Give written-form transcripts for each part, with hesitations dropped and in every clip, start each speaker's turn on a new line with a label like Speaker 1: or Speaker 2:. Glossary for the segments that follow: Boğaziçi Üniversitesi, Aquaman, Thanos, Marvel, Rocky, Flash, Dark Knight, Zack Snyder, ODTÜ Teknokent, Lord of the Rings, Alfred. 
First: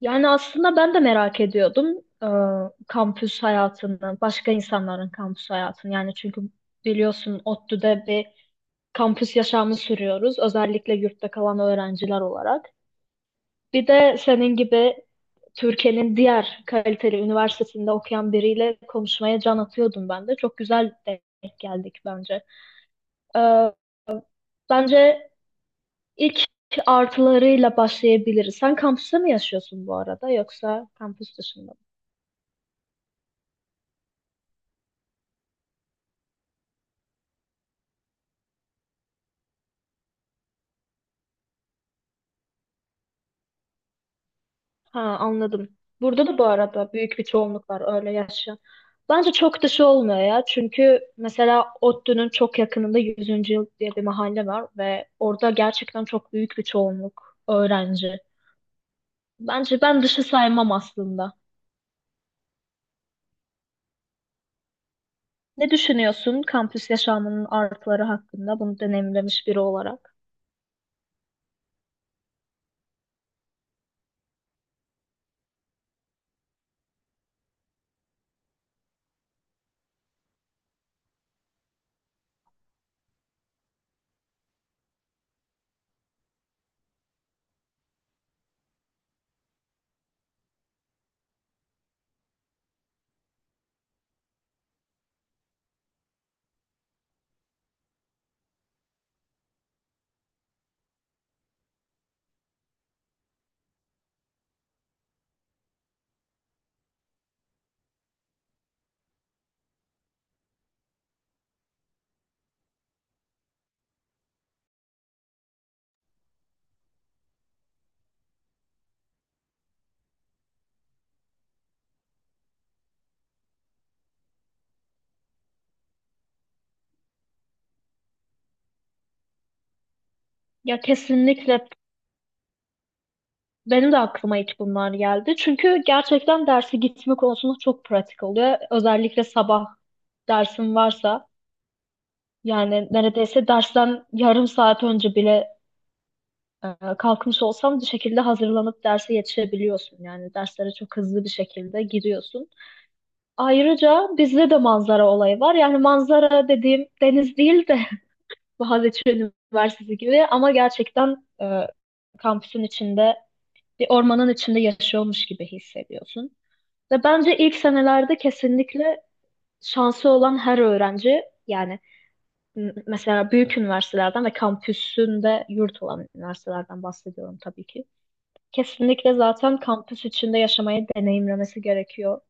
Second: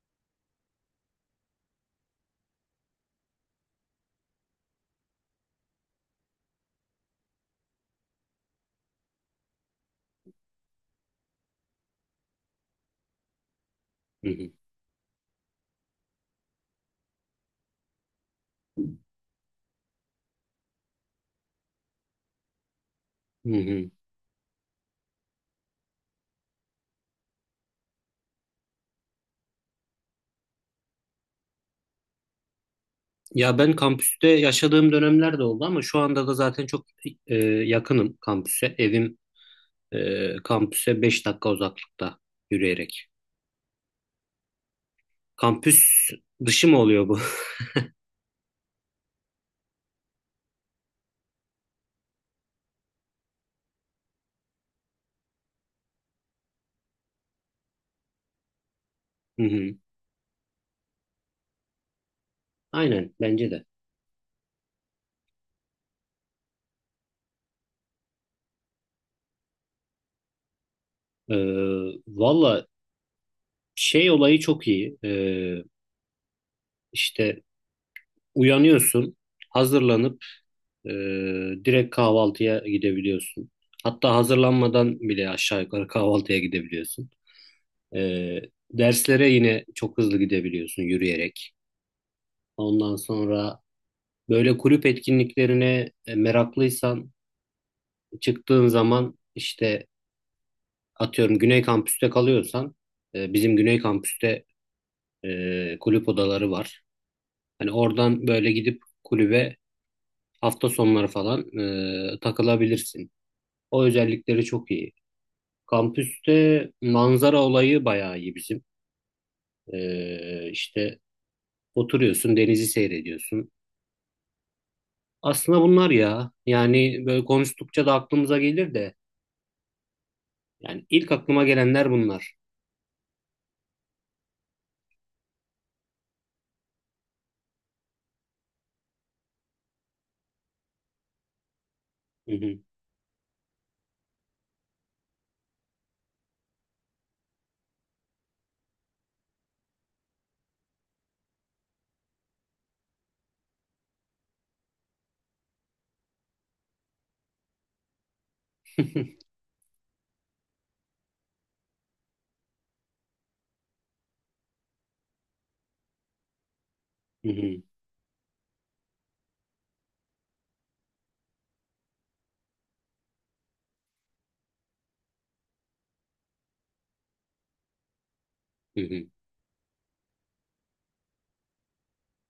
Speaker 1: Yani aslında ben de merak ediyordum e, kampüs hayatını, başka insanların kampüs hayatını. Yani çünkü biliyorsun ODTÜ'de bir kampüs yaşamı sürüyoruz. Özellikle yurtta kalan öğrenciler olarak. Bir de
Speaker 2: Hı hı,
Speaker 1: senin gibi Türkiye'nin diğer kaliteli üniversitesinde okuyan biriyle konuşmaya can atıyordum ben de. Çok güzel denk geldik bence.
Speaker 2: hı
Speaker 1: Ee,
Speaker 2: hı.
Speaker 1: bence ilk artılarıyla başlayabiliriz. Sen kampüste mi yaşıyorsun bu arada yoksa kampüs dışında mı?
Speaker 2: Ya ben kampüste yaşadığım dönemler de oldu ama şu anda da zaten çok yakınım kampüse. Evim kampüse 5 dakika uzaklıkta yürüyerek.
Speaker 1: Ha, anladım.
Speaker 2: Kampüs
Speaker 1: Burada da bu
Speaker 2: dışı mı
Speaker 1: arada
Speaker 2: oluyor bu?
Speaker 1: büyük bir çoğunluk var öyle yaşayan. Bence çok dışı olmuyor ya. Çünkü mesela ODTÜ'nün çok yakınında Yüzüncü Yıl diye bir mahalle var ve orada gerçekten çok büyük bir çoğunluk öğrenci.
Speaker 2: Hı hı.
Speaker 1: Bence ben dışı saymam aslında.
Speaker 2: Aynen bence de.
Speaker 1: Ne düşünüyorsun kampüs yaşamının artıları hakkında bunu deneyimlemiş biri olarak?
Speaker 2: E, Valla şey olayı çok iyi. İşte uyanıyorsun, hazırlanıp e, direkt kahvaltıya gidebiliyorsun. Hatta hazırlanmadan bile aşağı yukarı kahvaltıya gidebiliyorsun. Ee, Derslere yine çok hızlı gidebiliyorsun yürüyerek. Ondan sonra böyle kulüp etkinliklerine meraklıysan çıktığın zaman işte atıyorum Güney Kampüs'te kalıyorsan bizim Güney Kampüs'te kulüp odaları var. Hani oradan böyle gidip kulübe hafta sonları falan takılabilirsin. O özellikleri çok iyi. Kampüste manzara olayı bayağı iyi bizim. İşte oturuyorsun, denizi seyrediyorsun. Aslında bunlar ya. Yani böyle konuştukça da aklımıza gelir de.
Speaker 1: Ya
Speaker 2: Yani ilk aklıma
Speaker 1: kesinlikle,
Speaker 2: gelenler bunlar.
Speaker 1: benim de aklıma ilk bunlar geldi. Çünkü gerçekten derse gitme konusunda çok pratik oluyor. Özellikle sabah dersin varsa.
Speaker 2: Hı hı.
Speaker 1: Yani neredeyse dersten yarım saat önce bile e, kalkmış olsam bir şekilde hazırlanıp derse yetişebiliyorsun. Yani derslere çok hızlı bir şekilde giriyorsun. Ayrıca bizde de manzara olayı var. Yani manzara dediğim deniz değil de Boğaziçi Üniversitesi gibi ama gerçekten kampüsün içinde bir ormanın içinde yaşıyormuş gibi hissediyorsun. Ve
Speaker 2: Hı
Speaker 1: bence ilk
Speaker 2: hı.
Speaker 1: senelerde kesinlikle şansı olan her öğrenci, yani mesela büyük üniversitelerden ve kampüsünde yurt olan üniversitelerden bahsediyorum tabii ki.
Speaker 2: Hı hı.
Speaker 1: Kesinlikle zaten kampüs içinde yaşamayı deneyimlemesi gerekiyor.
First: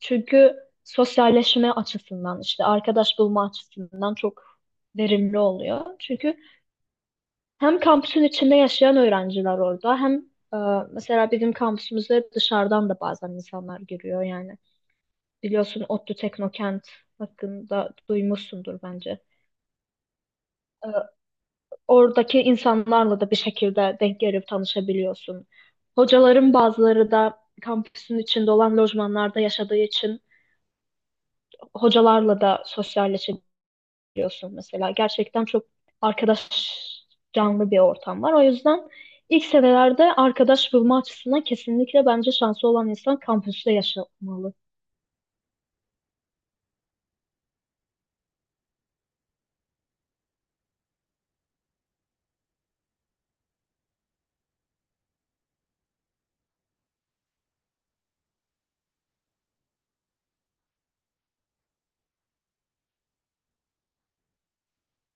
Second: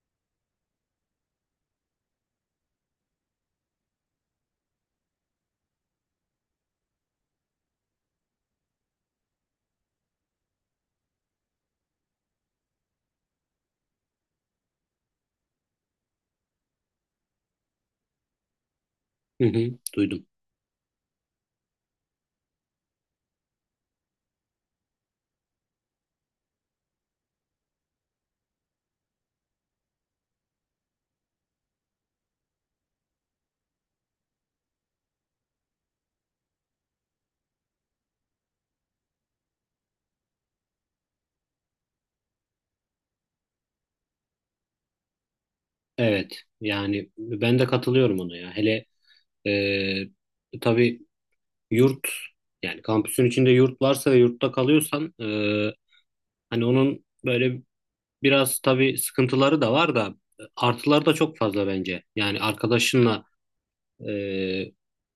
Speaker 1: Çünkü sosyalleşme açısından, işte arkadaş bulma açısından çok verimli oluyor. Çünkü hem kampüsün içinde yaşayan öğrenciler orada, hem mesela bizim kampüsümüze dışarıdan da bazen insanlar giriyor yani. Biliyorsun ODTÜ Teknokent hakkında duymuşsundur bence.
Speaker 2: Hı hı. Duydum.
Speaker 1: E, oradaki insanlarla da bir şekilde denk gelip tanışabiliyorsun. Hocaların bazıları da kampüsün içinde olan lojmanlarda yaşadığı için hocalarla da sosyalleşebiliyorsun mesela. Gerçekten çok arkadaş canlı bir ortam var. O yüzden ilk senelerde arkadaş bulma açısından kesinlikle bence şansı olan insan kampüste yaşamalı.
Speaker 2: Evet. Yani ben de katılıyorum ona ya. Hele tabii yurt yani kampüsün içinde yurt varsa ve yurtta kalıyorsan hani onun böyle biraz tabii sıkıntıları da var da artıları da çok fazla bence. Yani arkadaşınla e,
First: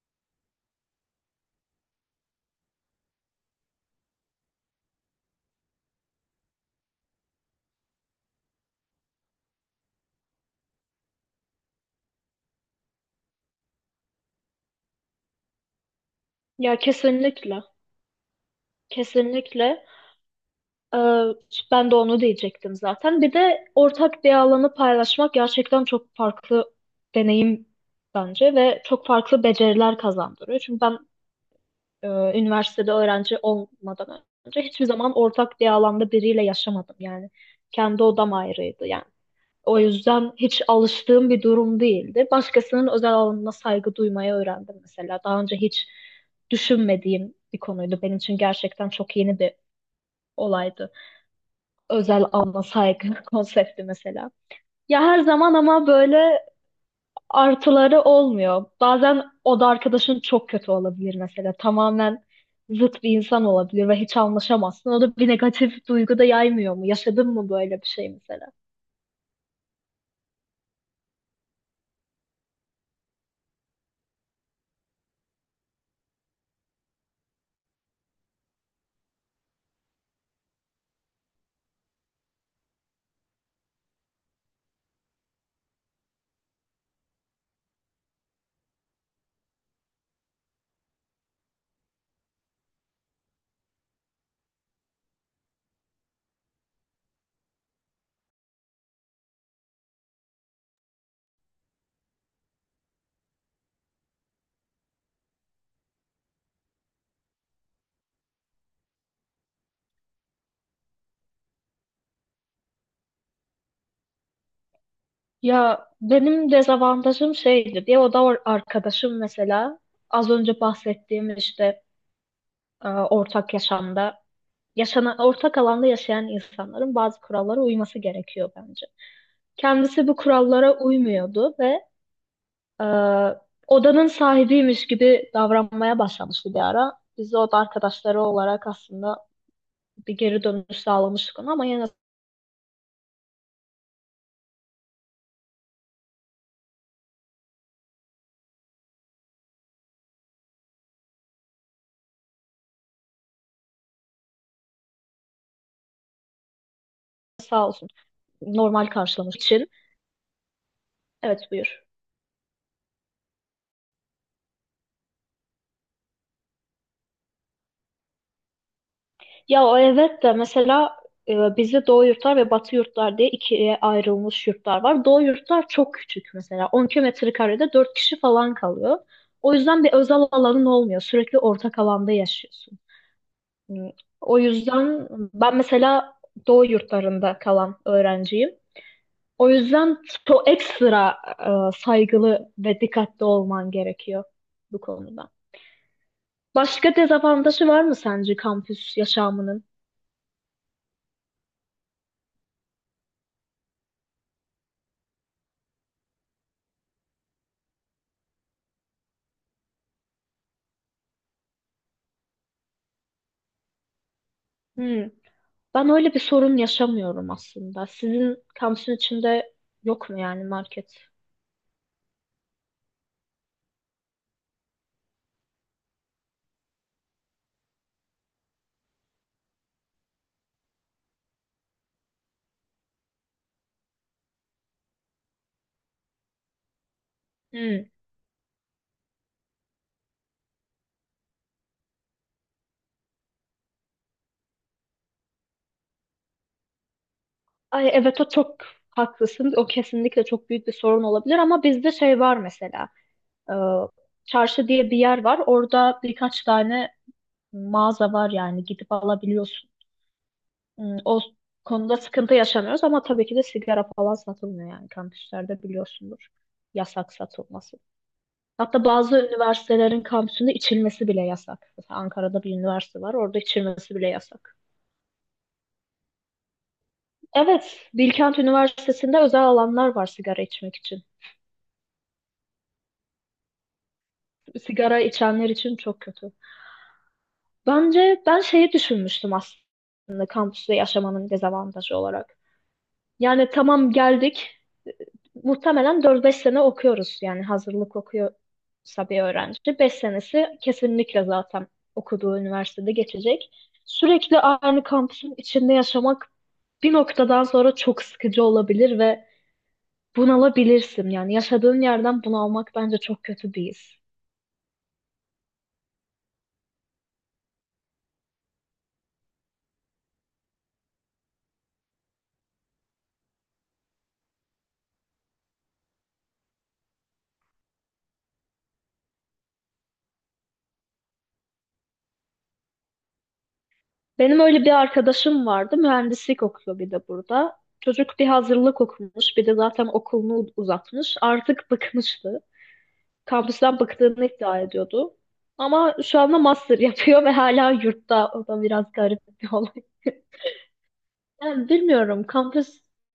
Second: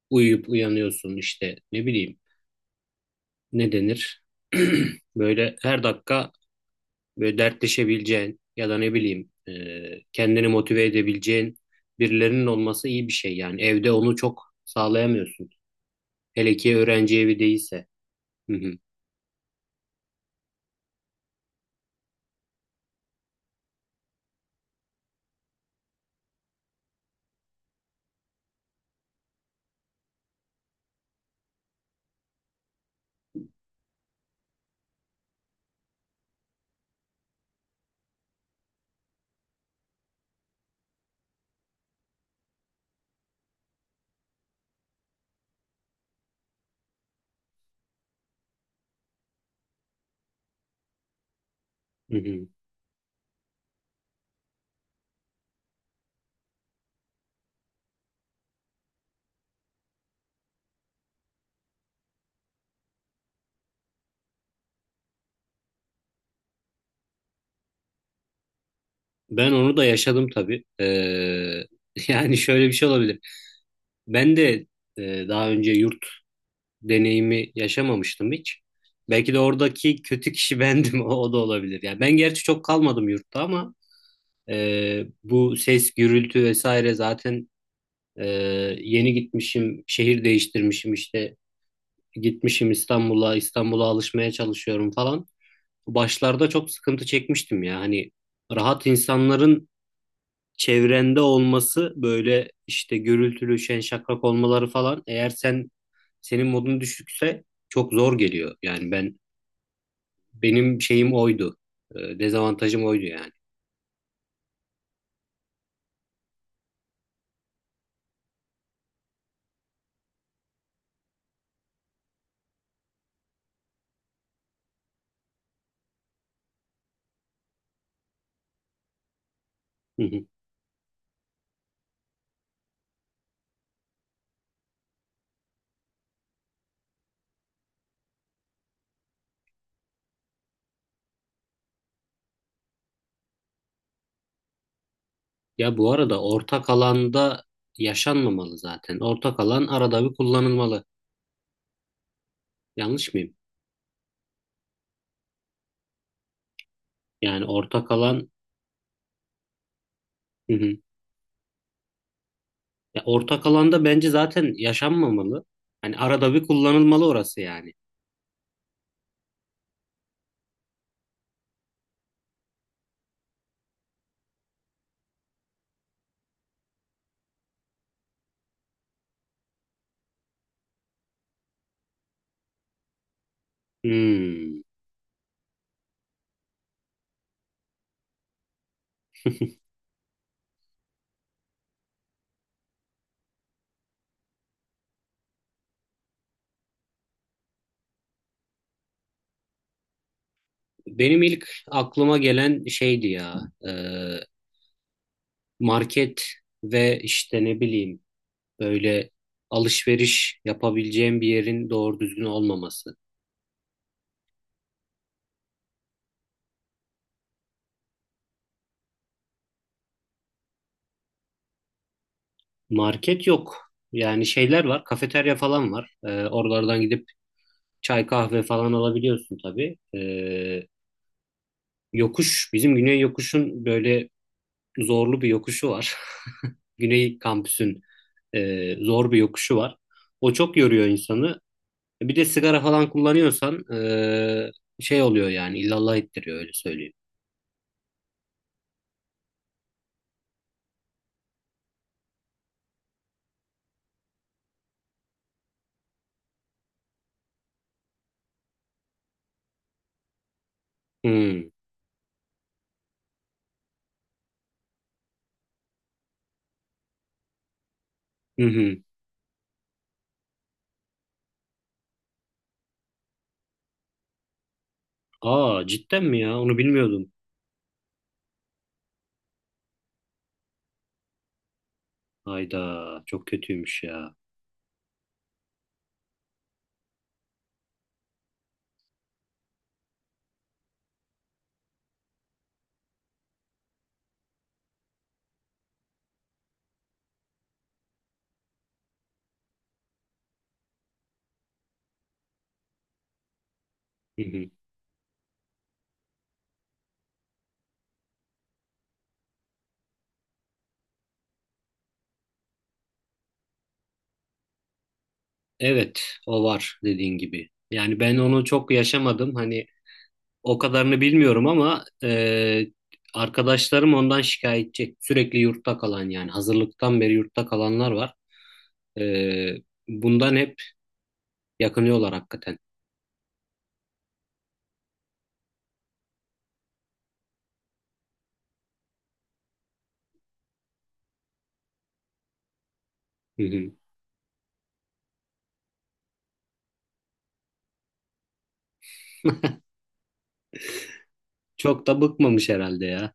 Speaker 2: uyuyup uyanıyorsun işte ne bileyim ne denir? Böyle her dakika böyle dertleşebileceğin ya da ne bileyim kendini motive edebileceğin birilerinin olması iyi bir şey yani. Evde onu çok sağlayamıyorsun. Hele ki
Speaker 1: Ya
Speaker 2: öğrenci evi
Speaker 1: kesinlikle,
Speaker 2: değilse. Hı hı,
Speaker 1: kesinlikle. Ee, ben de onu diyecektim zaten. Bir de ortak bir alanı paylaşmak gerçekten çok farklı deneyim bence ve çok farklı beceriler kazandırıyor. Çünkü ben e, üniversitede öğrenci olmadan önce hiçbir zaman ortak bir alanda biriyle yaşamadım. Yani kendi odam ayrıydı yani. O yüzden hiç alıştığım bir durum değildi. Başkasının özel alanına saygı duymayı öğrendim mesela. Daha önce hiç düşünmediğim bir konuydu. Benim için gerçekten çok yeni bir olaydı,
Speaker 2: hı
Speaker 1: özel
Speaker 2: hı.
Speaker 1: alma saygı konsepti mesela. Ya her zaman ama böyle artıları olmuyor. Bazen o da arkadaşın çok kötü olabilir mesela. Tamamen zıt bir insan olabilir ve hiç anlaşamazsın. O da bir negatif duygu da yaymıyor mu? Yaşadın mı böyle bir şey mesela?
Speaker 2: Ben onu da yaşadım tabii. Yani şöyle bir şey olabilir. Ben de daha önce yurt deneyimi yaşamamıştım hiç. Belki de oradaki kötü kişi bendim. O da olabilir. Yani ben gerçi çok kalmadım yurtta ama bu ses, gürültü vesaire zaten e, yeni gitmişim, şehir değiştirmişim işte gitmişim İstanbul'a, İstanbul'a alışmaya çalışıyorum falan. Başlarda çok sıkıntı çekmiştim ya hani rahat insanların çevrende olması böyle işte gürültülü, şen şakrak olmaları falan eğer senin modun düşükse çok zor geliyor. Yani benim şeyim oydu. Dezavantajım oydu yani.
Speaker 1: Ya benim dezavantajım şeydi diye, o da arkadaşım mesela az önce bahsettiğim, işte ortak yaşamda yaşanan ortak alanda yaşayan insanların bazı kurallara uyması gerekiyor bence.
Speaker 2: Hı
Speaker 1: Kendisi bu
Speaker 2: hı.
Speaker 1: kurallara uymuyordu ve e, odanın sahibiymiş gibi davranmaya başlamıştı bir ara. Biz de oda arkadaşları olarak aslında bir geri dönüş sağlamıştık ona ama yine de
Speaker 2: Ya bu arada ortak alanda yaşanmamalı zaten. Ortak alan arada bir kullanılmalı. Yanlış mıyım? Yani
Speaker 1: sağ olsun
Speaker 2: ortak alan
Speaker 1: normal karşılamış için.
Speaker 2: hı hı.
Speaker 1: Evet, buyur.
Speaker 2: Ya ortak alanda bence zaten yaşanmamalı. Hani arada bir kullanılmalı orası yani.
Speaker 1: Ya o evet de, mesela bizde Doğu yurtlar ve Batı yurtlar diye ikiye ayrılmış yurtlar var. Doğu yurtlar çok küçük mesela. 10 kilometre karede 4 kişi falan kalıyor. O yüzden bir özel alanın olmuyor. Sürekli ortak alanda yaşıyorsun. Hmm. O
Speaker 2: Hmm.
Speaker 1: yüzden ben mesela Doğu yurtlarında kalan öğrenciyim. O yüzden çok ekstra saygılı ve dikkatli olman gerekiyor bu konuda. Başka dezavantajı var mı sence kampüs yaşamının?
Speaker 2: Benim ilk aklıma gelen şeydi ya e, market ve işte ne bileyim böyle alışveriş yapabileceğim bir yerin doğru düzgün olmaması.
Speaker 1: Hmm. Ben öyle bir sorun yaşamıyorum aslında. Sizin kampüsün içinde yok mu yani market?
Speaker 2: Market yok. Yani şeyler var, kafeterya falan var. E, oralardan gidip çay kahve falan alabiliyorsun tabii. Yokuş bizim Güney Yokuş'un böyle zorlu bir yokuşu var. Güney kampüsün
Speaker 1: Hmm.
Speaker 2: zor bir yokuşu var. O çok yoruyor insanı. Bir de sigara falan kullanıyorsan şey oluyor yani illallah ettiriyor öyle söyleyeyim.
Speaker 1: Ay evet, o çok haklısın. O kesinlikle çok büyük bir sorun olabilir ama bizde şey var mesela. Ee, çarşı diye bir yer var. Orada birkaç tane mağaza var, yani gidip alabiliyorsun. Hmm, o
Speaker 2: Hmm.
Speaker 1: konuda sıkıntı yaşamıyoruz ama tabii ki de sigara falan satılmıyor yani kampüslerde, biliyorsundur. Yasak satılması.
Speaker 2: Hı hı.
Speaker 1: Hatta bazı üniversitelerin kampüsünde içilmesi bile yasak. Mesela Ankara'da bir üniversite var, orada içilmesi bile yasak.
Speaker 2: Aa cidden mi ya? Onu bilmiyordum.
Speaker 1: Evet, Bilkent Üniversitesi'nde özel alanlar var sigara içmek için.
Speaker 2: Hayda çok kötüymüş ya.
Speaker 1: Sigara içenler için çok kötü. Bence ben şeyi düşünmüştüm aslında kampüste yaşamanın dezavantajı olarak. Yani tamam, geldik. Muhtemelen 4-5 sene okuyoruz. Yani hazırlık okuyorsa bir öğrenci. 5 senesi kesinlikle zaten okuduğu üniversitede geçecek.
Speaker 2: Hı
Speaker 1: Sürekli
Speaker 2: hı.
Speaker 1: aynı kampüsün içinde yaşamak bir noktadan sonra çok sıkıcı olabilir ve bunalabilirsin. Yani yaşadığın yerden bunalmak bence çok kötü bir his.
Speaker 2: Evet o var dediğin gibi. Yani ben onu çok yaşamadım. Hani o kadarını bilmiyorum ama arkadaşlarım ondan şikayetçi. Sürekli yurtta kalan yani hazırlıktan beri yurtta kalanlar var. E, Bundan hep yakınıyorlar hakikaten.
Speaker 1: Benim öyle bir arkadaşım vardı. Mühendislik okuyor bir de burada. Çocuk bir hazırlık okumuş, bir de zaten okulunu uzatmış. Artık bıkmıştı.
Speaker 2: Hı hı.
Speaker 1: Kampüsten bıktığını iddia ediyordu. Ama şu anda master yapıyor ve hala yurtta. O da biraz garip bir olay. Yani
Speaker 2: Çok da
Speaker 1: bilmiyorum,
Speaker 2: bıkmamış
Speaker 1: kampüs
Speaker 2: herhalde ya.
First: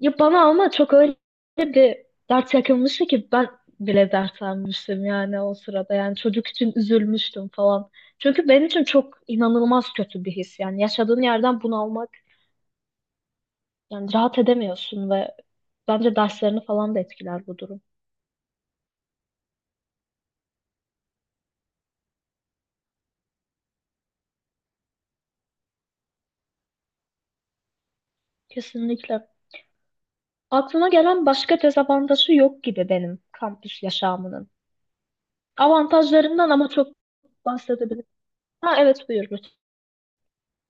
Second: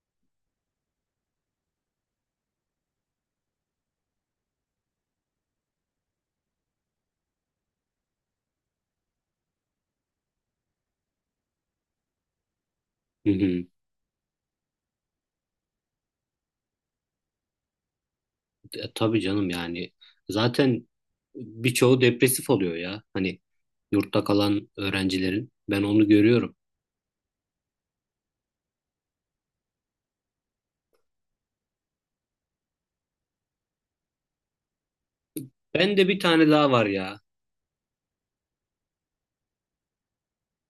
Speaker 1: ya bana ama çok öyle bir dert yakınmıştı ki ben bile dertlenmiştim yani o sırada. Yani çocuk için üzülmüştüm falan. Çünkü benim için çok inanılmaz kötü bir his. Yani yaşadığın yerden bunalmak,
Speaker 2: Hı hı.
Speaker 1: yani rahat edemiyorsun ve bence derslerini falan da etkiler bu durum.
Speaker 2: Tabii canım yani zaten birçoğu depresif oluyor ya. Hani yurtta kalan öğrencilerin ben onu görüyorum.
Speaker 1: Kesinlikle. Aklıma gelen başka dezavantajı yok gibi benim kampüs yaşamının.
Speaker 2: Ben de bir tane
Speaker 1: Avantajlarından ama
Speaker 2: daha var
Speaker 1: çok
Speaker 2: ya.
Speaker 1: bahsedebilirim. Ha evet, buyur lütfen.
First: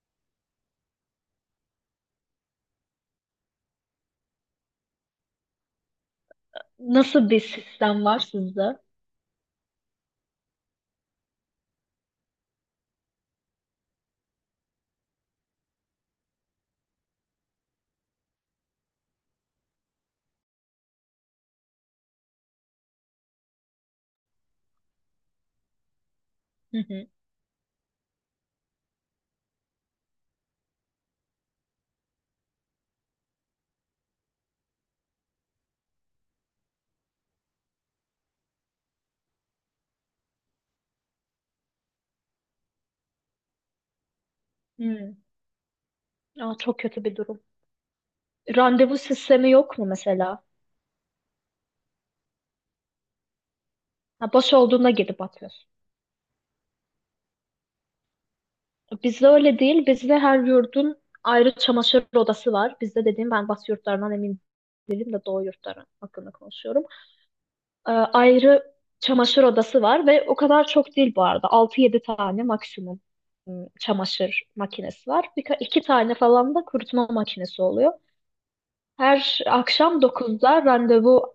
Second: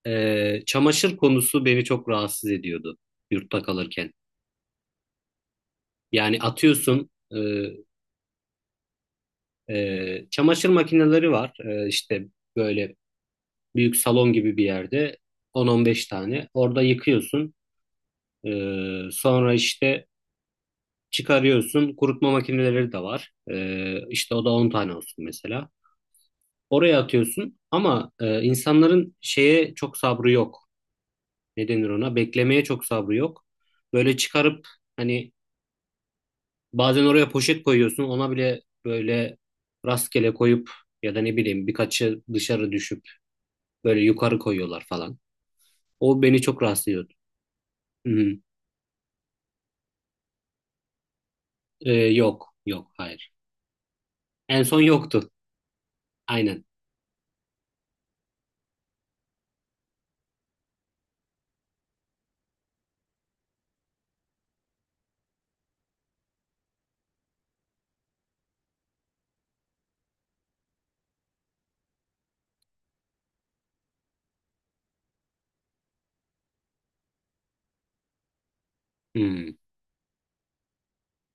Speaker 2: Çamaşır konusu beni çok rahatsız ediyordu yurtta kalırken. Yani atıyorsun
Speaker 1: Nasıl bir sistem var sizde? Hı
Speaker 2: Çamaşır makineleri var. İşte böyle büyük salon gibi bir yerde 10-15 tane. Orada yıkıyorsun. Sonra işte çıkarıyorsun. Kurutma makineleri de var. İşte o da 10 tane olsun mesela. Oraya
Speaker 1: hı.
Speaker 2: atıyorsun ama insanların şeye çok sabrı yok. Ne denir ona? Beklemeye çok sabrı yok. Böyle çıkarıp hani bazen oraya poşet koyuyorsun. Ona bile böyle rastgele koyup ya da ne bileyim birkaçı dışarı düşüp böyle yukarı koyuyorlar
Speaker 1: Hmm.
Speaker 2: falan. O beni
Speaker 1: Aa,
Speaker 2: çok
Speaker 1: çok
Speaker 2: rahatsız
Speaker 1: kötü
Speaker 2: ediyordu.
Speaker 1: bir durum.
Speaker 2: Hı hı.
Speaker 1: Randevu sistemi yok mu mesela?
Speaker 2: Yok. Yok. Hayır.
Speaker 1: Ha, boş
Speaker 2: En son
Speaker 1: olduğunda
Speaker 2: yoktu.
Speaker 1: gidip atıyorsun.
Speaker 2: Aynen.
Speaker 1: Bizde öyle değil. Bizde her yurdun ayrı çamaşır odası var. Bizde dediğim, ben Batı yurtlarından emin değilim de Doğu yurtları hakkında konuşuyorum. Ayrı çamaşır odası var ve o kadar çok değil bu arada. Altı yedi tane maksimum çamaşır makinesi var. Birka iki tane falan da kurutma makinesi oluyor. Her
Speaker 2: Hmm,
Speaker 1: akşam 9'da randevu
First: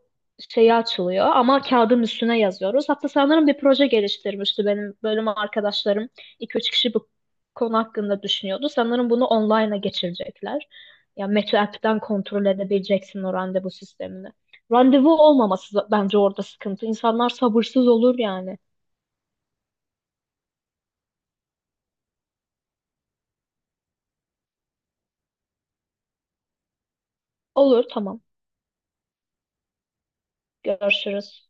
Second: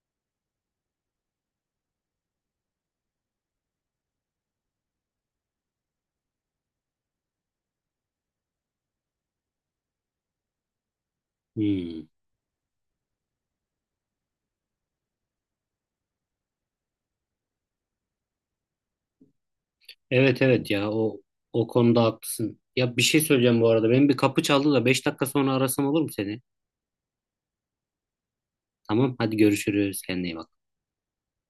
Speaker 1: şeyi açılıyor ama kağıdın üstüne yazıyoruz. Hatta sanırım bir proje geliştirmişti benim bölüm arkadaşlarım. İki üç kişi bu konu hakkında düşünüyordu. Sanırım bunu online'a geçirecekler. Ya Meto app'ten
Speaker 2: hmm.
Speaker 1: kontrol edebileceksin o randevu sistemini. Randevu olmaması bence orada sıkıntı. İnsanlar sabırsız olur yani.
Speaker 2: Evet evet ya o konuda haklısın. Ya bir şey söyleyeceğim bu arada. Benim bir kapı çaldı da 5 dakika sonra arasam olur mu seni?
Speaker 1: Olur, tamam,
Speaker 2: Tamam hadi görüşürüz. Kendine iyi bak.
Speaker 1: görüşürüz.